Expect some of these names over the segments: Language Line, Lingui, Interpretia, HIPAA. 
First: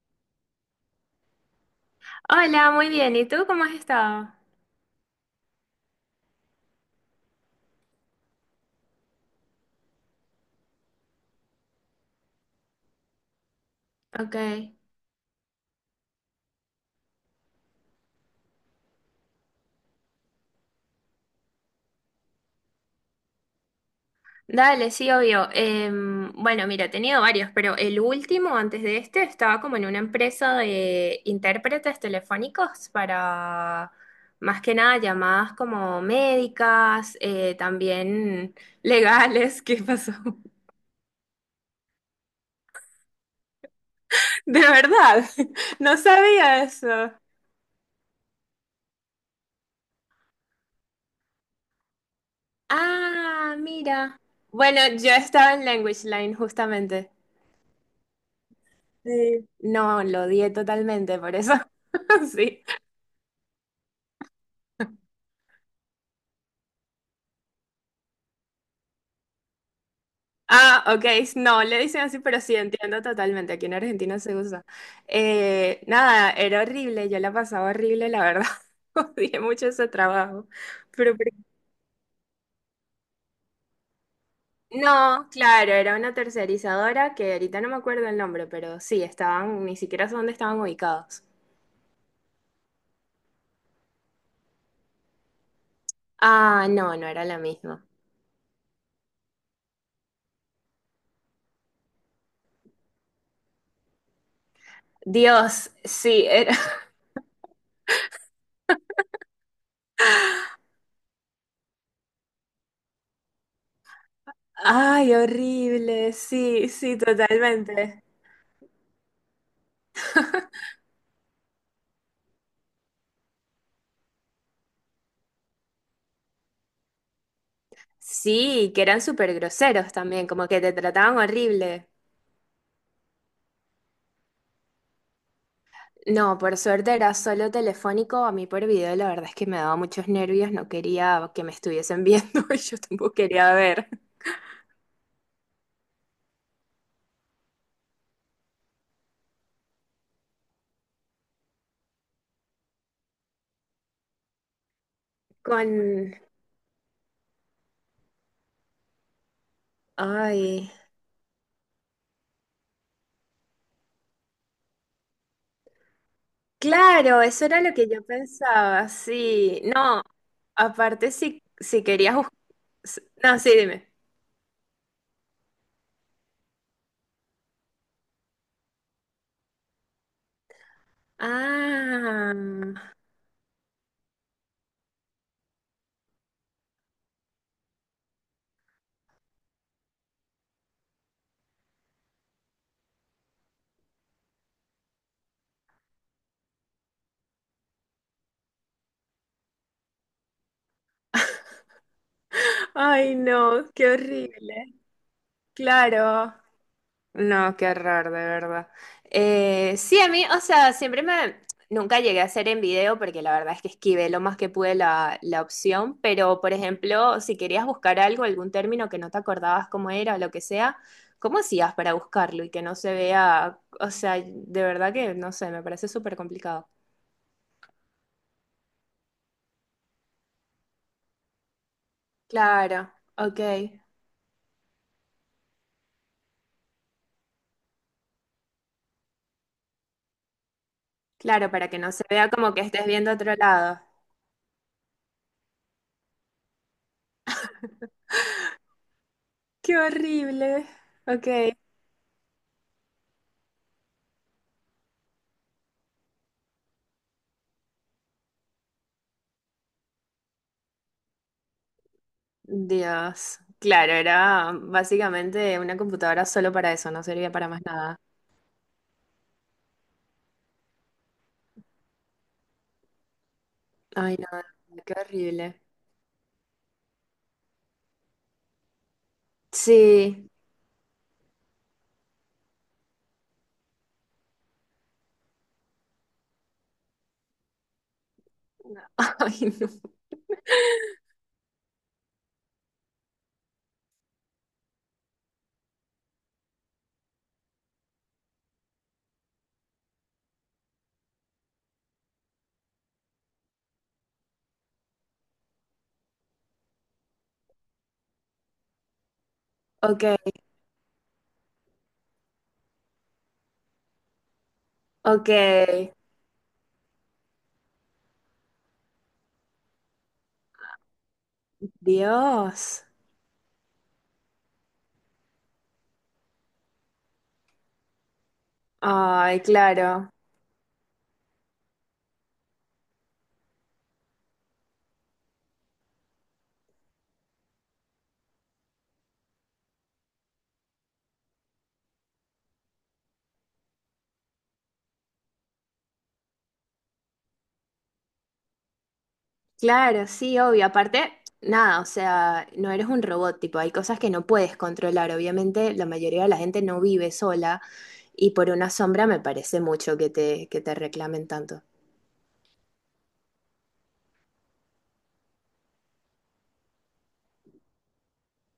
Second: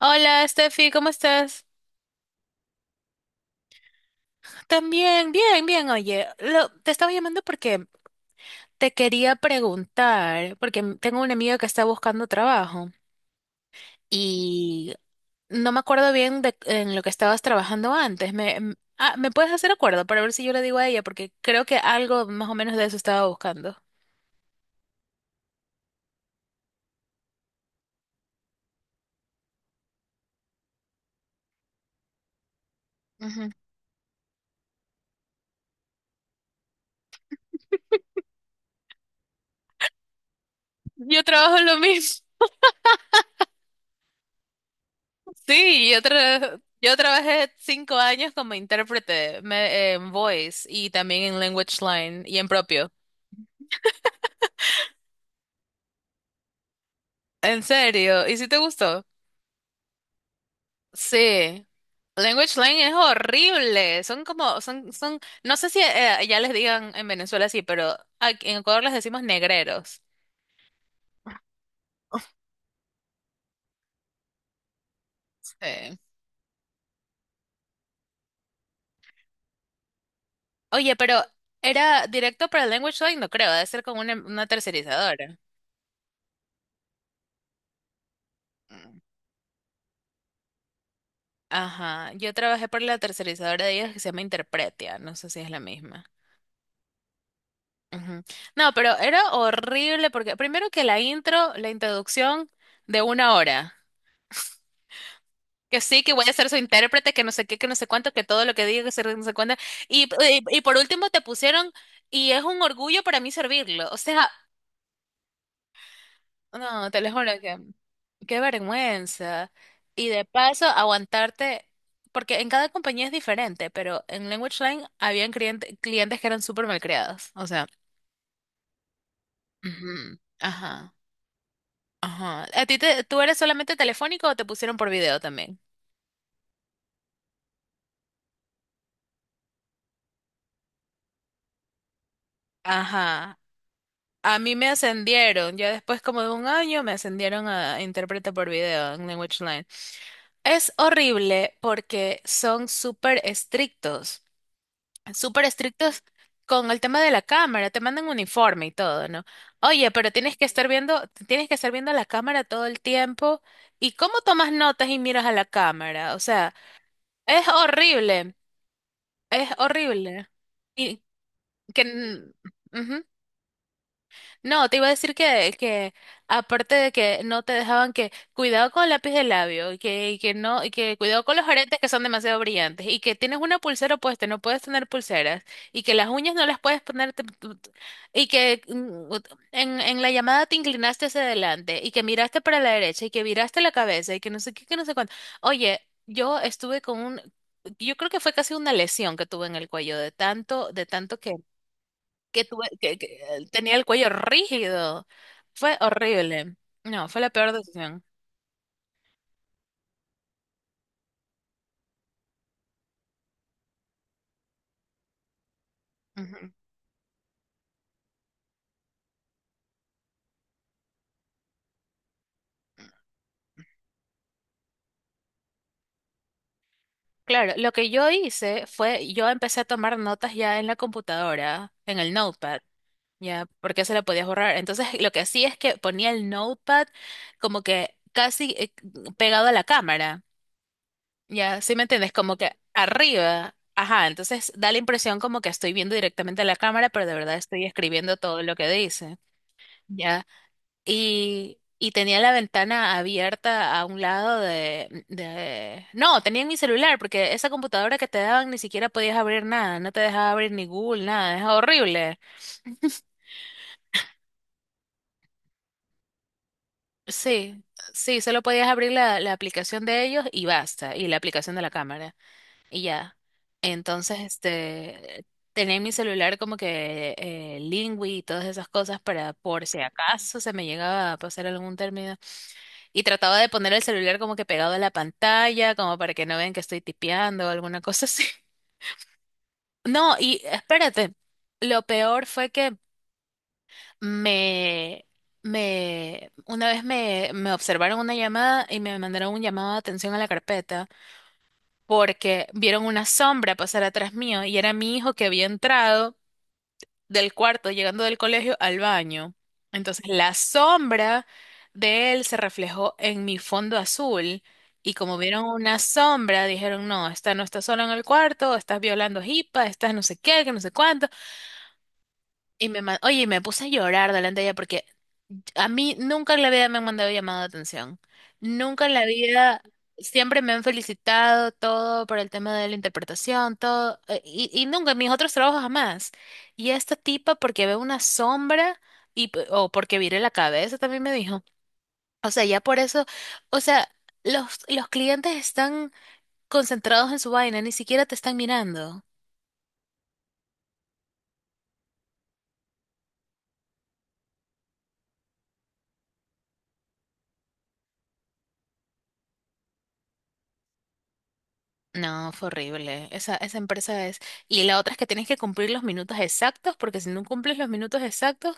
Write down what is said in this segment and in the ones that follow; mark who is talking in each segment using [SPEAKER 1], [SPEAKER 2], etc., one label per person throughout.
[SPEAKER 1] Hola, Steffi, ¿cómo estás?
[SPEAKER 2] Hola, muy bien. ¿Y tú cómo has estado?
[SPEAKER 1] También, bien, bien. Oye, te estaba llamando porque te quería preguntar, porque tengo una amiga que está buscando trabajo
[SPEAKER 2] Ok.
[SPEAKER 1] y no me acuerdo bien de en lo que estabas trabajando antes. ¿Me puedes hacer acuerdo para ver si yo le digo a ella? Porque creo que algo más o menos de eso estaba buscando.
[SPEAKER 2] Dale, sí, obvio. Bueno, mira, he tenido varios, pero el último, antes de este, estaba como en una empresa de intérpretes telefónicos
[SPEAKER 1] Ujú.
[SPEAKER 2] para más que nada llamadas como médicas, también legales. ¿Qué pasó?
[SPEAKER 1] Yo trabajo en lo mismo.
[SPEAKER 2] De verdad,
[SPEAKER 1] Sí,
[SPEAKER 2] no
[SPEAKER 1] yo, tra-
[SPEAKER 2] sabía
[SPEAKER 1] yo
[SPEAKER 2] eso.
[SPEAKER 1] trabajé 5 años como intérprete en voice y también en language line y en propio.
[SPEAKER 2] Ah, mira. Bueno, yo estaba en Language Line justamente.
[SPEAKER 1] En serio, ¿y si te gustó?
[SPEAKER 2] Sí. No, lo odié totalmente, por eso.
[SPEAKER 1] Sí. Language
[SPEAKER 2] Sí.
[SPEAKER 1] Lane es horrible. Son como, no sé si ya les digan en Venezuela así, pero aquí en Ecuador les decimos negreros.
[SPEAKER 2] Ah, ok, no, le dicen así, pero sí, entiendo totalmente. Aquí en Argentina se usa.
[SPEAKER 1] Sí.
[SPEAKER 2] Nada, era horrible, yo la pasaba horrible, la verdad. Odié mucho ese trabajo.
[SPEAKER 1] Oye,
[SPEAKER 2] Pero,
[SPEAKER 1] pero
[SPEAKER 2] por-
[SPEAKER 1] ¿era directo para Language line? No creo, debe ser con una
[SPEAKER 2] no,
[SPEAKER 1] tercerizadora.
[SPEAKER 2] claro, era una tercerizadora que ahorita no me acuerdo el nombre, pero
[SPEAKER 1] Mm.
[SPEAKER 2] sí, estaban, ni siquiera sé dónde estaban ubicados.
[SPEAKER 1] Ajá, yo trabajé por la tercerizadora de ellos que se llama Interpretia, no sé si es la misma.
[SPEAKER 2] Ah, no, no era la misma.
[SPEAKER 1] Ujú. No, pero era horrible porque primero que la introducción de una hora.
[SPEAKER 2] Dios,
[SPEAKER 1] Que sí, que
[SPEAKER 2] sí,
[SPEAKER 1] voy a ser su
[SPEAKER 2] era.
[SPEAKER 1] intérprete, que no sé qué, que no sé cuánto, que todo lo que diga, no sé cuánto. Y por último te pusieron, y es un orgullo para mí servirlo. O sea,
[SPEAKER 2] Ay, horrible, sí,
[SPEAKER 1] no,
[SPEAKER 2] sí,
[SPEAKER 1] te lo juro que
[SPEAKER 2] totalmente.
[SPEAKER 1] qué vergüenza. Y de paso, aguantarte, porque en cada compañía es diferente, pero en Language Line habían clientes que eran súper malcriados. O sea,
[SPEAKER 2] Sí, que eran súper groseros
[SPEAKER 1] ujú,
[SPEAKER 2] también, como que te
[SPEAKER 1] ajá,
[SPEAKER 2] trataban horrible.
[SPEAKER 1] ajá. ¿A ti te, tú eres solamente telefónico o te pusieron por video también?
[SPEAKER 2] No, por suerte era solo telefónico, a mí por video la verdad es que me daba muchos nervios, no quería que me estuviesen viendo y yo tampoco
[SPEAKER 1] Ajá,
[SPEAKER 2] quería ver.
[SPEAKER 1] a mí me ascendieron, ya después como de un año me ascendieron a intérprete por video en Language Line. Es horrible porque son súper
[SPEAKER 2] Con...
[SPEAKER 1] estrictos con el tema de la cámara, te mandan uniforme y todo, ¿no? Oye, pero tienes que estar
[SPEAKER 2] Ay,
[SPEAKER 1] viendo, tienes que estar viendo la cámara todo el tiempo. ¿Y cómo tomas notas y miras a la cámara? O sea,
[SPEAKER 2] claro, eso
[SPEAKER 1] es
[SPEAKER 2] era lo que yo
[SPEAKER 1] horrible,
[SPEAKER 2] pensaba,
[SPEAKER 1] es
[SPEAKER 2] sí. No,
[SPEAKER 1] horrible. Y
[SPEAKER 2] aparte si,
[SPEAKER 1] que,
[SPEAKER 2] si querías
[SPEAKER 1] n-
[SPEAKER 2] buscar...
[SPEAKER 1] ujú.
[SPEAKER 2] No, sí, dime.
[SPEAKER 1] No, te iba a decir que, aparte de que no te dejaban, que cuidado con el lápiz de labio y que no, y que cuidado con los aretes que son
[SPEAKER 2] Ah,
[SPEAKER 1] demasiado brillantes y que tienes una pulsera puesta, no puedes tener pulseras y que las uñas no las puedes poner y que en la llamada te inclinaste hacia adelante y que miraste para la derecha y que viraste la cabeza y que no sé qué, que no sé cuánto. Oye, yo estuve con un, yo creo que fue casi una lesión que tuve en el cuello de tanto que que tuve, que,
[SPEAKER 2] ay,
[SPEAKER 1] que
[SPEAKER 2] no,
[SPEAKER 1] tenía el
[SPEAKER 2] qué
[SPEAKER 1] cuello
[SPEAKER 2] horrible.
[SPEAKER 1] rígido. Fue
[SPEAKER 2] Claro.
[SPEAKER 1] horrible. No, fue la peor
[SPEAKER 2] No, qué
[SPEAKER 1] decisión.
[SPEAKER 2] raro, de verdad. Sí, a mí, o sea, siempre me... Nunca llegué a hacer en video porque la verdad es que esquivé lo más que pude la, la opción, pero
[SPEAKER 1] Ujú.
[SPEAKER 2] por ejemplo, si querías buscar algo, algún término que no te acordabas cómo era o lo que sea, ¿cómo hacías para buscarlo y que no se vea? O sea, de verdad que no sé, me parece súper complicado.
[SPEAKER 1] Claro, lo que yo hice fue, yo empecé a tomar notas ya en la computadora, en el notepad,
[SPEAKER 2] Claro, ok.
[SPEAKER 1] ya, porque se la podía borrar. Entonces, lo que hacía es que ponía el notepad como que casi pegado a la cámara,
[SPEAKER 2] Claro,
[SPEAKER 1] ya,
[SPEAKER 2] para
[SPEAKER 1] ¿sí
[SPEAKER 2] que
[SPEAKER 1] me
[SPEAKER 2] no se
[SPEAKER 1] entiendes?
[SPEAKER 2] vea
[SPEAKER 1] Como
[SPEAKER 2] como
[SPEAKER 1] que
[SPEAKER 2] que estés viendo otro
[SPEAKER 1] arriba,
[SPEAKER 2] lado.
[SPEAKER 1] ajá, entonces da la impresión como que estoy viendo directamente a la cámara, pero de verdad estoy escribiendo todo lo que dice.
[SPEAKER 2] Qué
[SPEAKER 1] Ya,
[SPEAKER 2] horrible. Ok.
[SPEAKER 1] y tenía la ventana abierta a un lado No, tenía en mi celular, porque esa computadora que te daban ni siquiera podías abrir nada, no te dejaba abrir ni Google, nada, es horrible.
[SPEAKER 2] Dios. Claro, era básicamente una computadora solo para eso, no servía para más
[SPEAKER 1] Sí,
[SPEAKER 2] nada.
[SPEAKER 1] sí, solo podías abrir la aplicación de ellos y basta, y la aplicación de la cámara, y ya.
[SPEAKER 2] Ay,
[SPEAKER 1] Entonces,
[SPEAKER 2] no, qué
[SPEAKER 1] este,
[SPEAKER 2] horrible.
[SPEAKER 1] tenía en mi celular como que Lingui y todas esas cosas para por si
[SPEAKER 2] Sí.
[SPEAKER 1] acaso se me llegaba a pasar algún término. Y trataba de poner el celular como que pegado a la pantalla, como para que no vean que estoy tipeando o alguna cosa así.
[SPEAKER 2] No, ay, no.
[SPEAKER 1] No, y espérate, lo peor fue que me, una vez me observaron una llamada y me mandaron un llamado de atención a la carpeta porque vieron una sombra pasar atrás mío y era mi hijo que había entrado del cuarto, llegando del colegio al baño.
[SPEAKER 2] Ok,
[SPEAKER 1] Entonces la sombra de él se reflejó en mi fondo azul y como
[SPEAKER 2] ok.
[SPEAKER 1] vieron una sombra, dijeron, no, esta no está sola en el cuarto, estás violando hipa, estás no sé qué, que no sé cuánto. Y
[SPEAKER 2] Dios.
[SPEAKER 1] oye, y me puse a llorar delante de ella porque a mí nunca en la vida me han mandado llamada de atención. Nunca en la
[SPEAKER 2] Ay,
[SPEAKER 1] vida,
[SPEAKER 2] claro.
[SPEAKER 1] siempre me han felicitado todo por el tema de la interpretación, todo. Y nunca en mis otros trabajos jamás. Y esta tipa porque ve una sombra o porque viré la cabeza también me dijo. O sea, ya por eso, o sea, los clientes están concentrados en su vaina, ni siquiera te están mirando.
[SPEAKER 2] Claro, sí, obvio. Aparte, nada, o sea, no eres un robot, tipo, hay cosas que no puedes controlar. Obviamente, la mayoría de la gente no vive sola y por una sombra me parece mucho que te reclamen tanto.
[SPEAKER 1] No, fue horrible. Esa empresa es... Y la otra es que tienes que cumplir los minutos exactos, porque si no cumples los minutos exactos,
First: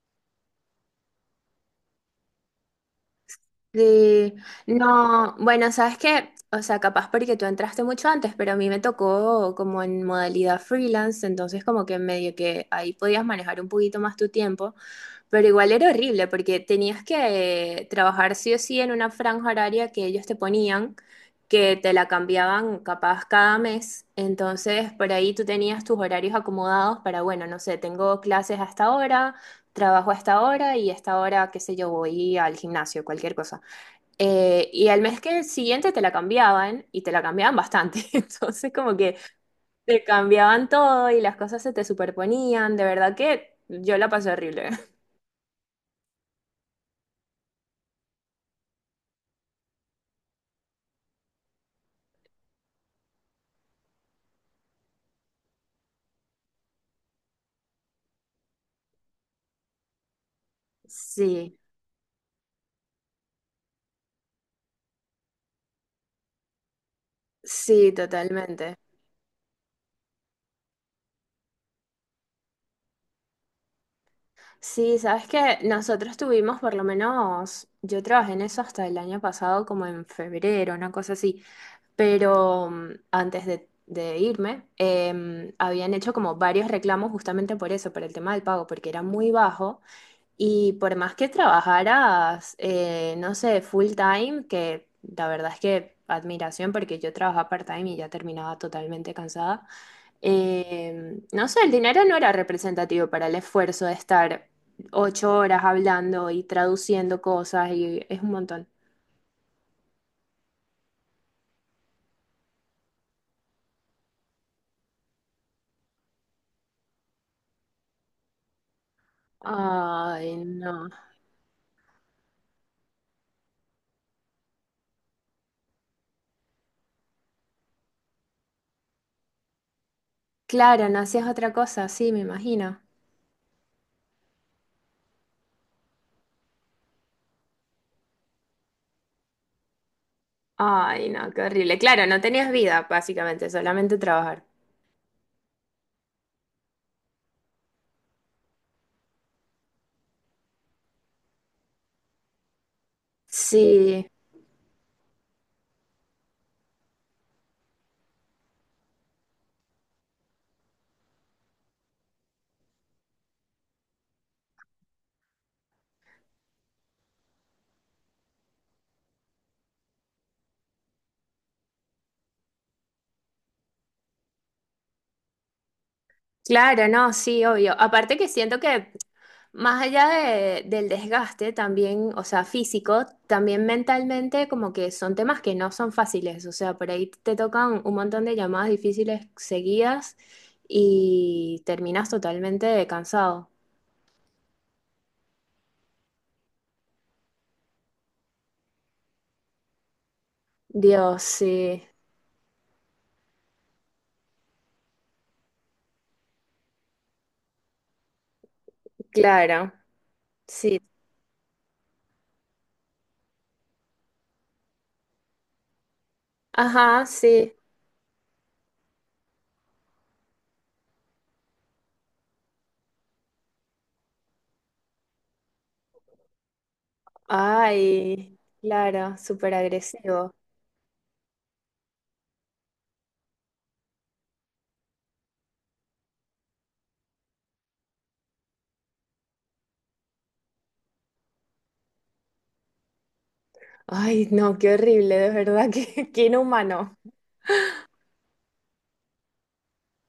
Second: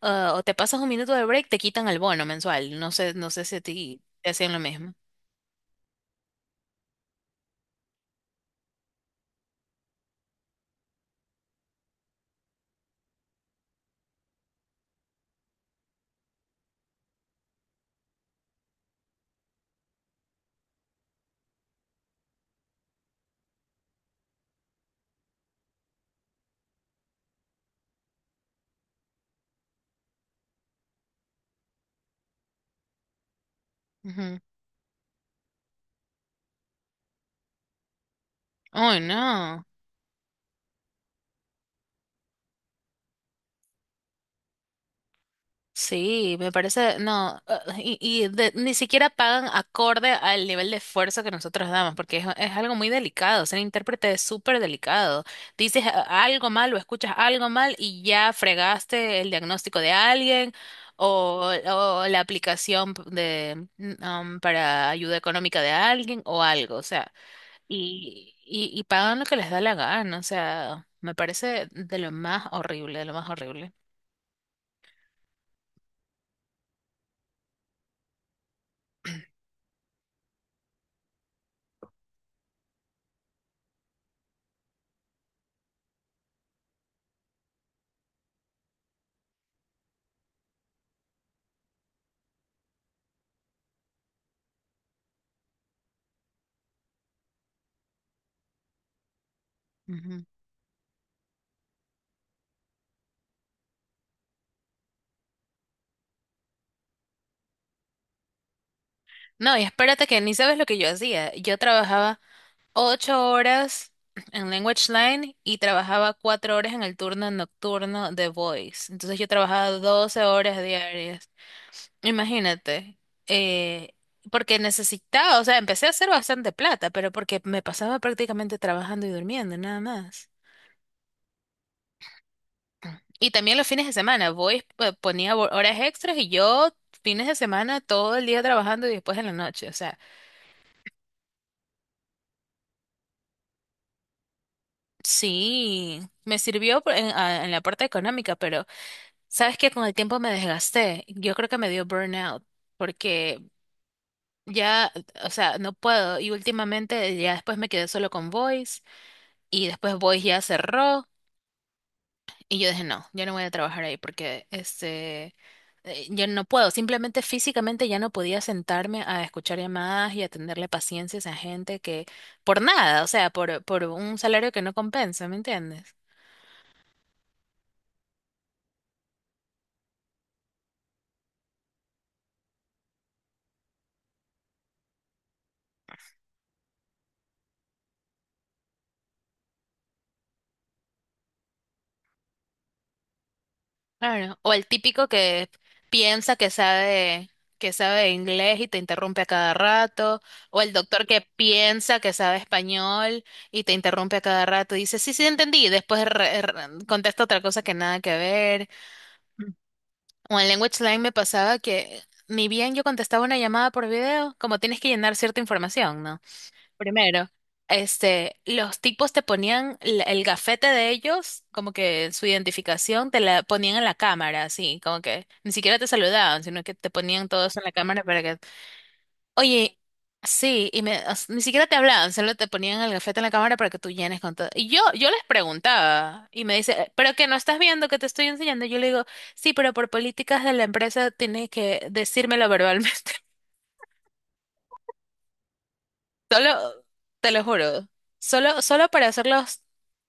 [SPEAKER 1] o te pasas un minuto de break, te quitan el bono mensual. No sé, no sé si a ti te
[SPEAKER 2] Sí,
[SPEAKER 1] hacían lo mismo.
[SPEAKER 2] no, bueno, sabes que, o sea, capaz porque tú entraste mucho antes, pero a mí me tocó como en modalidad freelance, entonces como que medio que ahí podías manejar un poquito más tu tiempo, pero igual era horrible porque tenías que trabajar sí o sí en una franja horaria que ellos te ponían, que te la cambiaban capaz cada mes, entonces por ahí tú tenías tus horarios acomodados para, bueno, no sé, tengo clases hasta ahora, trabajo hasta ahora y hasta ahora, qué sé yo, voy al gimnasio, cualquier cosa.
[SPEAKER 1] Ujú.
[SPEAKER 2] Y al mes que siguiente te la cambiaban y te la cambiaban bastante. Entonces como
[SPEAKER 1] Ay,
[SPEAKER 2] que
[SPEAKER 1] no.
[SPEAKER 2] te cambiaban todo y las cosas se te superponían. De verdad que yo la pasé horrible.
[SPEAKER 1] Sí, me parece, no, ni siquiera pagan acorde al nivel de esfuerzo que nosotros damos, porque es algo muy delicado, ser intérprete es súper delicado. Dices algo mal o escuchas algo mal y ya fregaste el diagnóstico de alguien o,
[SPEAKER 2] Sí,
[SPEAKER 1] o la aplicación de, para ayuda económica de alguien o algo, o sea,
[SPEAKER 2] sí,
[SPEAKER 1] y,
[SPEAKER 2] totalmente.
[SPEAKER 1] y, y pagan lo que les da la gana, o sea, me parece de lo más horrible, de lo más horrible.
[SPEAKER 2] Sí, sabes que nosotros tuvimos por lo menos, yo trabajé en eso hasta el año pasado, como en febrero, una cosa así, pero antes de irme, habían hecho como varios reclamos justamente por eso, por el tema del pago, porque era muy bajo. Y por más que trabajaras, no sé, full time, que la verdad es que admiración porque yo trabajaba part-time y ya terminaba totalmente cansada,
[SPEAKER 1] Ujú.
[SPEAKER 2] no sé, el dinero no era representativo para el esfuerzo de estar 8 horas hablando y traduciendo cosas y es un montón.
[SPEAKER 1] No, y espérate que ni sabes lo que yo hacía. Yo trabajaba 8 horas en Language Line y trabajaba 4 horas en el turno nocturno de Voice. Entonces yo trabajaba 12
[SPEAKER 2] Ay,
[SPEAKER 1] horas
[SPEAKER 2] no.
[SPEAKER 1] diarias. Imagínate. eh, Porque necesitaba, o sea, empecé a hacer bastante plata, pero porque me pasaba prácticamente trabajando y durmiendo, nada más.
[SPEAKER 2] Claro, no hacías otra cosa, sí, me imagino.
[SPEAKER 1] Y también los fines de semana, Voice pues, ponía horas extras y yo fines de semana todo el día trabajando y después en la noche, o sea.
[SPEAKER 2] Ay, no, qué horrible. Claro, no tenías vida, básicamente, solamente trabajar.
[SPEAKER 1] Sí, me sirvió en la parte económica, pero sabes que con el tiempo me desgasté. Yo creo que me dio burnout porque
[SPEAKER 2] Sí.
[SPEAKER 1] ya, o sea, no puedo. Y últimamente ya después me quedé solo con Voice y después Voice ya cerró y yo dije, no, yo no voy a trabajar ahí porque yo no puedo. Simplemente físicamente ya no podía sentarme a escuchar llamadas y a tenerle paciencia a esa gente que por nada, o sea, por un salario que no compensa, ¿me entiendes?
[SPEAKER 2] Claro, no, sí, obvio. Aparte que siento que más allá de- del desgaste también, o sea, físico, también mentalmente como que son temas que no son fáciles, o sea, por ahí te tocan un montón de llamadas difíciles seguidas y terminas totalmente cansado.
[SPEAKER 1] Claro. O el típico que piensa que sabe inglés y te interrumpe a cada rato. O el doctor que
[SPEAKER 2] Dios, sí,
[SPEAKER 1] piensa que sabe español y te interrumpe a cada rato. Y dice, sí, sí, entendí. Y después contesta otra cosa que nada que ver.
[SPEAKER 2] claro,
[SPEAKER 1] O en
[SPEAKER 2] sí.
[SPEAKER 1] Language Line me pasaba que ni bien yo contestaba una llamada por video, como tienes que llenar cierta información, ¿no?
[SPEAKER 2] Ajá,
[SPEAKER 1] Primero,
[SPEAKER 2] sí.
[SPEAKER 1] los tipos te ponían el gafete de ellos, como que su identificación te la ponían en la cámara, así, como que ni siquiera te saludaban, sino que te ponían todos en la cámara para
[SPEAKER 2] Ay,
[SPEAKER 1] que,
[SPEAKER 2] claro, súper
[SPEAKER 1] oye,
[SPEAKER 2] agresivo.
[SPEAKER 1] sí, o sea, ni siquiera te hablaban, solo te ponían el gafete en la cámara para que tú llenes con todo. Y yo les preguntaba, y me dice, pero que no estás viendo que te estoy enseñando". Yo le digo, sí, pero por políticas de la empresa tienes que decírmelo verbalmente.
[SPEAKER 2] Ay, no, qué horrible, de verdad, que qué qué
[SPEAKER 1] Solo,
[SPEAKER 2] inhumano.
[SPEAKER 1] te lo juro, solo para hacerlos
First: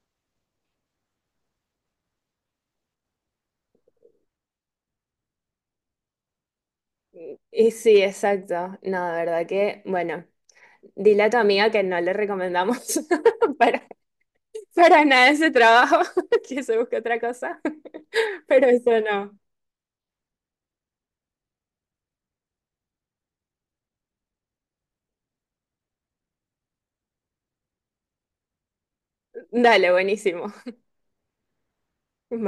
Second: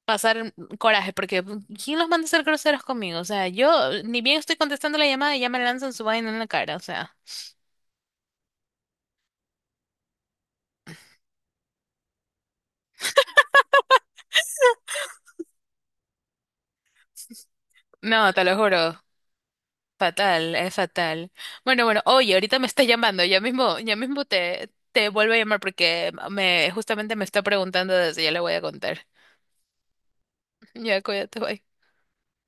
[SPEAKER 1] pasar coraje, porque ¿quién los manda a ser groseros conmigo? O sea, yo ni bien estoy contestando la llamada y ya me lanzan su vaina en la cara, o sea.
[SPEAKER 2] Y sí, exacto. No, de verdad que, bueno, dile a tu amiga que no le recomendamos para, para nada ese trabajo, que se busque otra cosa,
[SPEAKER 1] No, te lo
[SPEAKER 2] pero eso
[SPEAKER 1] juro,
[SPEAKER 2] no.
[SPEAKER 1] fatal, es fatal. Bueno, bueno, oye, ahorita me está llamando, ya mismo te vuelvo a llamar porque justamente me está preguntando, desde ya le voy a contar.
[SPEAKER 2] Dale, buenísimo.
[SPEAKER 1] Ya, cuídate, bye.